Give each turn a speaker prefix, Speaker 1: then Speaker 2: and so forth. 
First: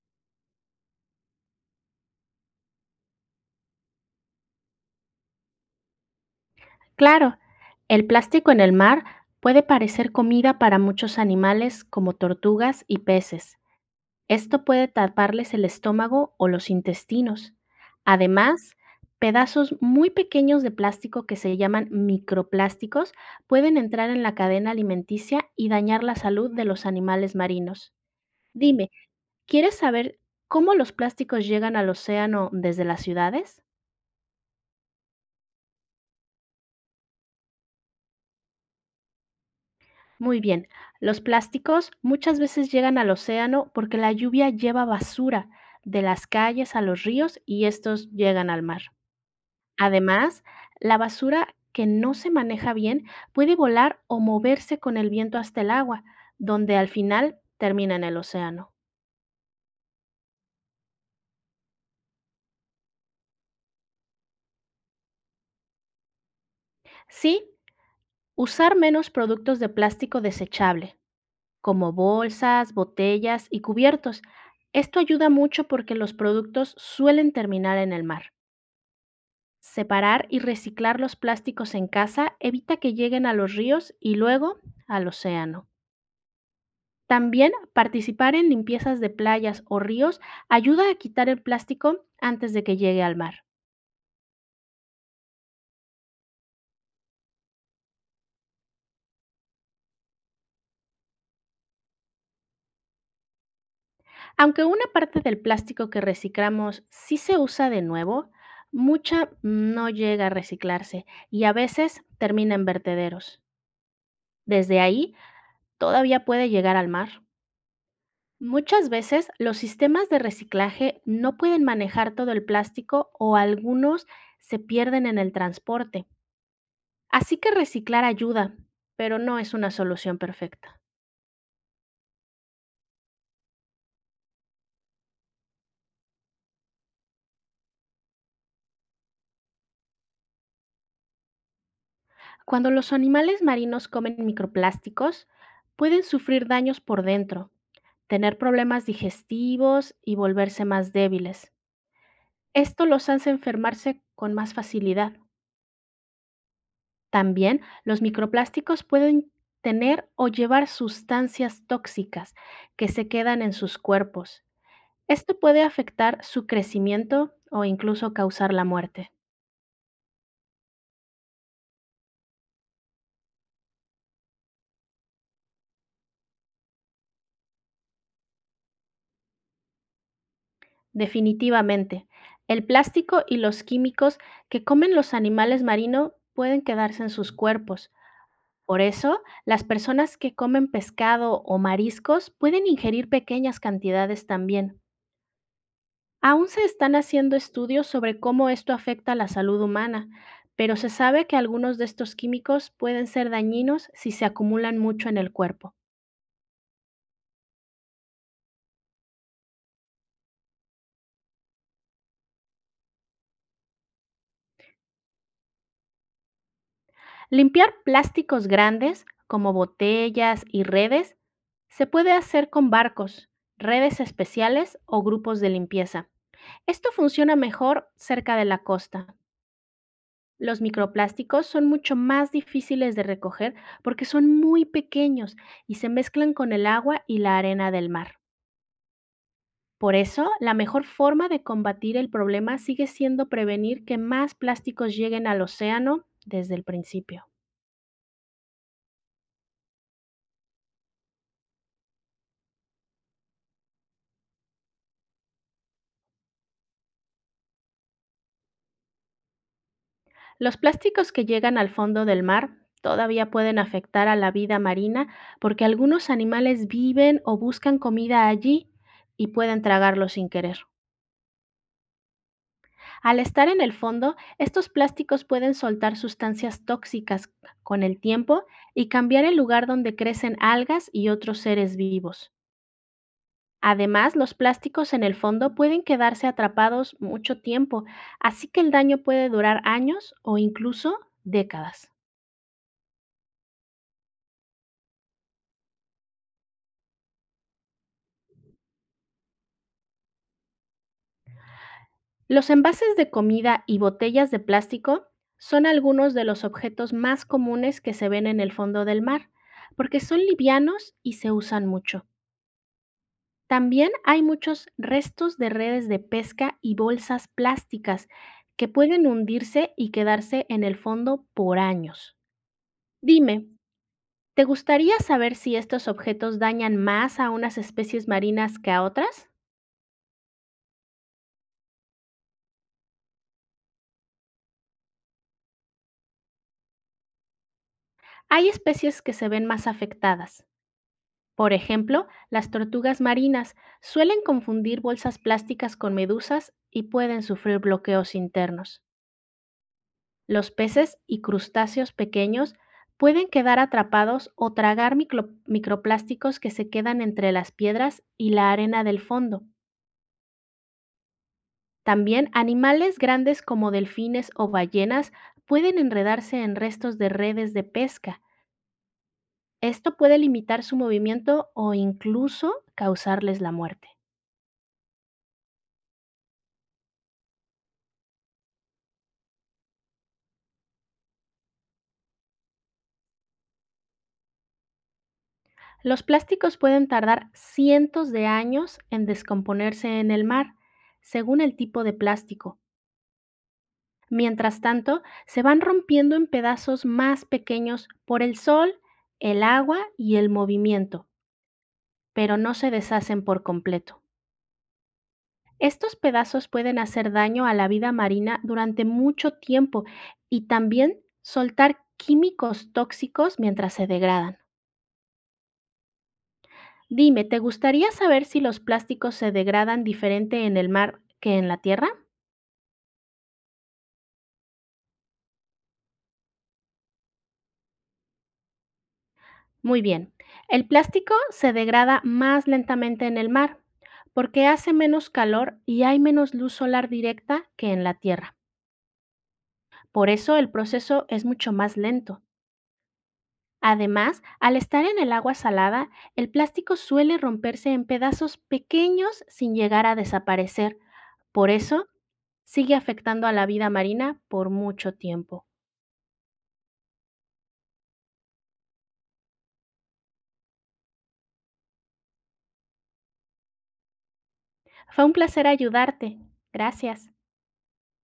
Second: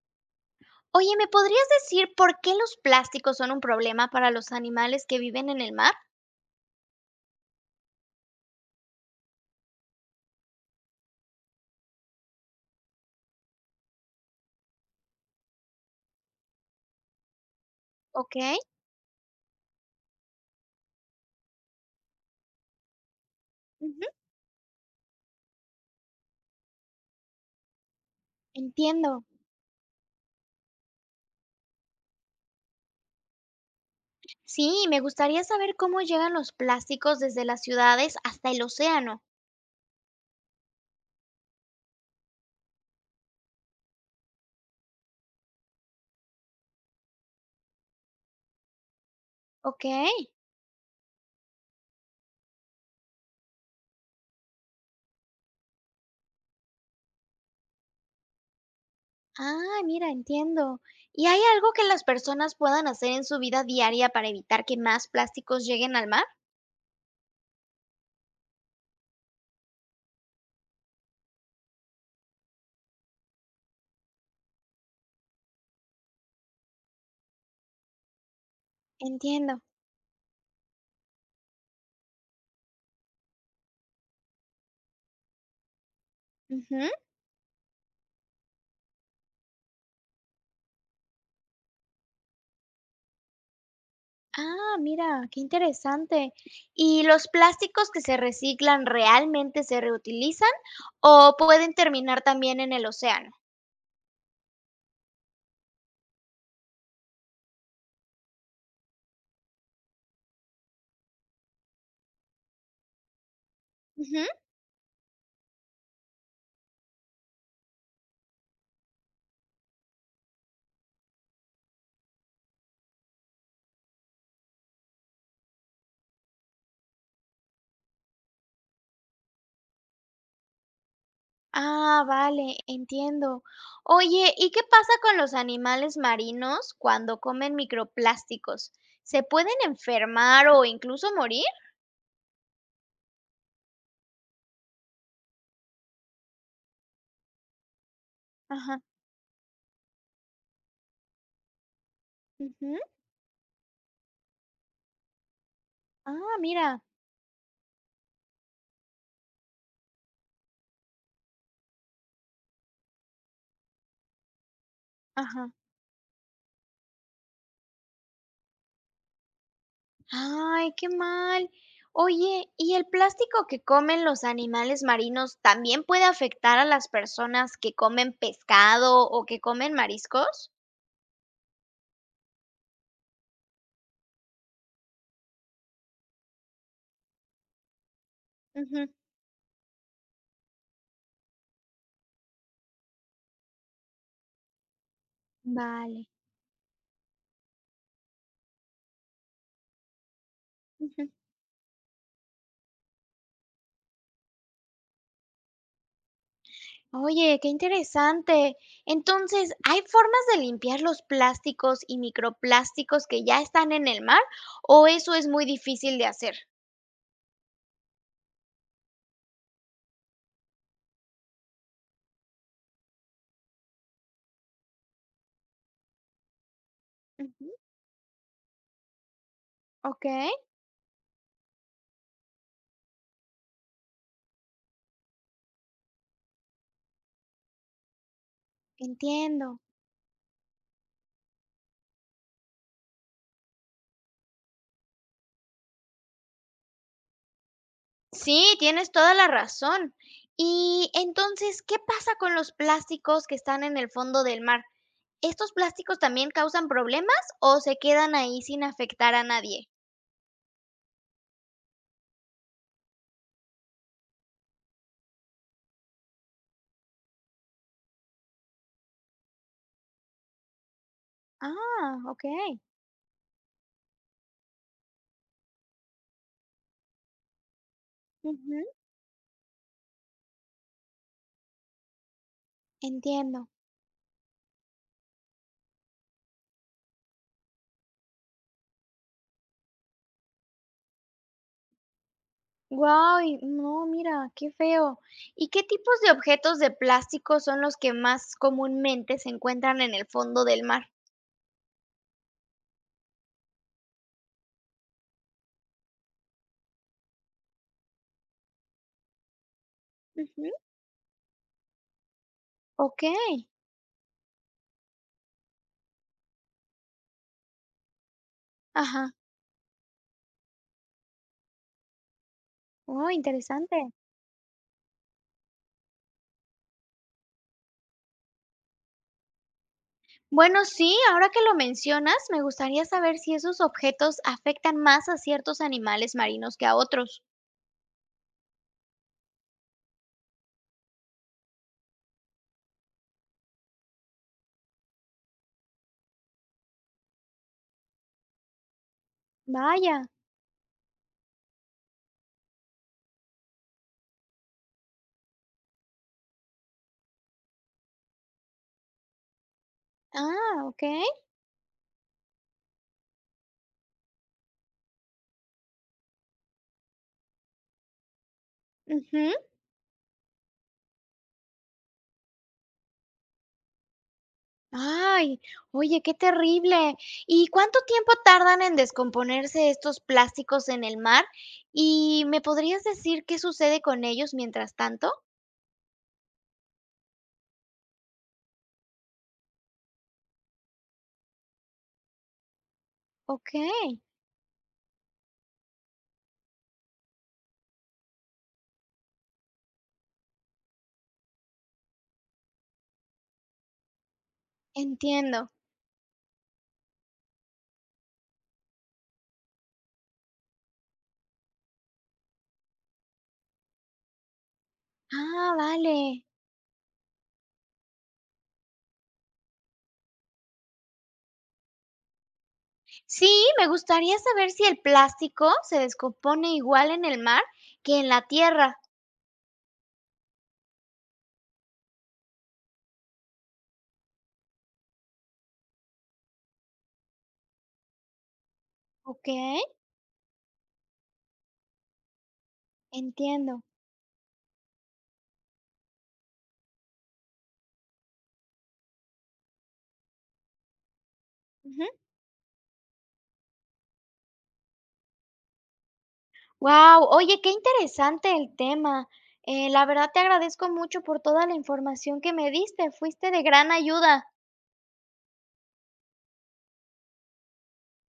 Speaker 1: Oye, ¿me podrías decir por qué los plásticos son un problema para los animales que viven en el mar?
Speaker 2: Claro, el plástico en el mar puede parecer comida para muchos animales como tortugas y peces. Esto puede taparles el estómago o los intestinos.
Speaker 1: Ok,
Speaker 2: Además, pedazos muy pequeños de plástico que se llaman microplásticos pueden
Speaker 1: ujú.
Speaker 2: entrar en la cadena alimenticia y dañar la salud de los animales marinos. Dime,
Speaker 1: Entiendo.
Speaker 2: ¿quieres saber cómo los plásticos llegan al océano desde las ciudades?
Speaker 1: Sí, me gustaría saber cómo llegan los plásticos desde las ciudades hasta el océano.
Speaker 2: Muy bien, los plásticos muchas veces llegan al océano porque la lluvia lleva basura de las calles a los ríos y estos llegan al mar.
Speaker 1: Ok.
Speaker 2: Además, la basura que no se maneja bien puede volar o moverse con el viento hasta el agua, donde al final termina en el océano.
Speaker 1: Ah, mira, entiendo. ¿Y hay algo que las personas puedan hacer en su vida diaria para evitar que más plásticos lleguen al mar?
Speaker 2: Sí, usar menos productos de plástico desechable, como bolsas, botellas y cubiertos. Esto ayuda mucho porque los productos suelen terminar en el mar.
Speaker 1: Entiendo.
Speaker 2: Separar y reciclar los plásticos en casa evita que lleguen a los ríos y luego al océano.
Speaker 1: Ujú.
Speaker 2: También participar en limpiezas de playas o ríos ayuda a quitar el plástico antes de que llegue al mar.
Speaker 1: Ah, mira, qué interesante. ¿Y los plásticos que se reciclan realmente se reutilizan o pueden terminar también en el océano?
Speaker 2: Aunque una parte del plástico que reciclamos sí se usa de nuevo, mucha no llega a reciclarse y a veces termina en vertederos.
Speaker 1: Ujú.
Speaker 2: Desde ahí todavía puede llegar al mar. Muchas veces los sistemas de reciclaje no pueden manejar todo el plástico o algunos se pierden en el transporte. Así que reciclar ayuda, pero no es una solución perfecta.
Speaker 1: Ah, vale, entiendo. Oye, ¿y qué pasa con los animales marinos cuando comen microplásticos? ¿Se pueden enfermar o incluso morir?
Speaker 2: Cuando los animales marinos comen microplásticos, pueden sufrir daños por dentro, tener
Speaker 1: Ajá,
Speaker 2: problemas digestivos y volverse más débiles.
Speaker 1: ujú.
Speaker 2: Esto los hace enfermarse con más facilidad.
Speaker 1: Ah, mira.
Speaker 2: También los microplásticos pueden tener o llevar sustancias tóxicas que se quedan en sus cuerpos. Esto
Speaker 1: Ajá.
Speaker 2: puede afectar su crecimiento o incluso causar la muerte.
Speaker 1: Ay, qué mal. Oye, ¿y el plástico que comen los animales marinos también puede afectar a las personas que comen pescado o que comen mariscos?
Speaker 2: Definitivamente, el plástico y los químicos que comen los animales marinos pueden quedarse en sus cuerpos. Por
Speaker 1: Ujú.
Speaker 2: eso, las personas que comen pescado o mariscos pueden ingerir pequeñas cantidades también.
Speaker 1: Vale.
Speaker 2: Aún se están haciendo estudios sobre cómo esto afecta a la salud humana, pero se
Speaker 1: Ujú.
Speaker 2: sabe que algunos de estos químicos pueden ser dañinos si se acumulan mucho en el cuerpo.
Speaker 1: Oye, qué interesante. Entonces, ¿hay formas de limpiar los plásticos y microplásticos que ya están en el mar o eso es muy difícil de hacer?
Speaker 2: Limpiar plásticos grandes, como botellas y redes, se puede hacer con barcos, redes especiales o grupos de limpieza. Esto funciona
Speaker 1: Ujú.
Speaker 2: mejor cerca de la costa.
Speaker 1: Ok,
Speaker 2: Los microplásticos son mucho más difíciles de recoger porque son muy pequeños y se mezclan con el agua y la arena del mar.
Speaker 1: entiendo.
Speaker 2: Por eso, la mejor forma de combatir el problema sigue siendo prevenir que más plásticos lleguen al océano desde el principio.
Speaker 1: Sí, tienes toda la razón. Y entonces, ¿qué pasa con los plásticos que están en el fondo del mar? ¿Estos plásticos también causan problemas o se quedan ahí sin afectar a nadie?
Speaker 2: Los plásticos que llegan al fondo del mar todavía pueden afectar a la vida marina porque algunos animales viven o buscan comida allí y pueden tragarlo sin querer.
Speaker 1: Ah, ok.
Speaker 2: Al estar en el fondo, estos plásticos pueden soltar sustancias tóxicas con el tiempo
Speaker 1: Ujú,
Speaker 2: y cambiar el lugar donde crecen algas y otros seres vivos.
Speaker 1: entiendo.
Speaker 2: Además, los plásticos en el fondo pueden quedarse atrapados mucho tiempo, así que el daño puede durar años o incluso décadas.
Speaker 1: Guau, no, mira, qué feo. ¿Y qué tipos de objetos de plástico son los que más comúnmente se encuentran en el fondo del mar?
Speaker 2: Los envases de comida y botellas de plástico son algunos de los objetos más comunes que se ven en el fondo del mar, porque son
Speaker 1: Ujú,
Speaker 2: livianos y se usan mucho.
Speaker 1: ok.
Speaker 2: También hay muchos restos de redes de pesca y bolsas plásticas que pueden
Speaker 1: Ajá.
Speaker 2: hundirse y quedarse en el fondo por años.
Speaker 1: Oh,
Speaker 2: Dime,
Speaker 1: interesante.
Speaker 2: ¿te gustaría saber si estos objetos dañan más a unas especies marinas que a otras?
Speaker 1: Bueno, sí, ahora que lo mencionas, me gustaría saber si esos objetos afectan más a ciertos animales marinos que a otros.
Speaker 2: Hay especies que se ven más afectadas. Por ejemplo, las tortugas marinas suelen confundir bolsas plásticas con medusas y pueden sufrir bloqueos internos.
Speaker 1: Vaya.
Speaker 2: Los peces y crustáceos pequeños pueden quedar atrapados o tragar microplásticos que se quedan entre las piedras y la arena del fondo.
Speaker 1: Ah, ok.
Speaker 2: También animales grandes como delfines o ballenas pueden enredarse en restos de redes de pesca.
Speaker 1: Ujú.
Speaker 2: Esto puede limitar su movimiento o incluso causarles la muerte.
Speaker 1: Ay, oye, qué terrible. ¿Y cuánto tiempo tardan en descomponerse estos plásticos en el mar? ¿Y me podrías decir qué sucede con ellos mientras tanto?
Speaker 2: Los plásticos pueden tardar cientos de años en descomponerse en el mar, según el tipo de plástico.
Speaker 1: Ok,
Speaker 2: Mientras tanto, se van rompiendo en pedazos más pequeños por el sol, el agua y el movimiento, pero no se deshacen por completo.
Speaker 1: entiendo.
Speaker 2: Estos pedazos pueden hacer daño a la vida marina durante mucho tiempo y también soltar químicos tóxicos mientras se degradan.
Speaker 1: Ah, vale.
Speaker 2: Dime, ¿te gustaría saber si los plásticos se degradan diferente en el mar que en la tierra?
Speaker 1: Sí, me gustaría saber si el plástico se descompone igual en el mar que en la tierra.
Speaker 2: Muy bien, el plástico se degrada más lentamente en el mar porque hace menos calor y hay menos luz solar directa que en la tierra.
Speaker 1: Okey,
Speaker 2: Por eso el proceso es mucho más lento.
Speaker 1: entiendo.
Speaker 2: Además, al estar en el agua salada, el plástico suele romperse en pedazos pequeños sin llegar a desaparecer. Por eso,
Speaker 1: Wow,
Speaker 2: sigue afectando a la vida marina por mucho tiempo.
Speaker 1: oye, qué interesante el tema. La verdad te agradezco mucho por toda la información que me diste, fuiste de gran ayuda.
Speaker 2: Fue un placer ayudarte. Gracias.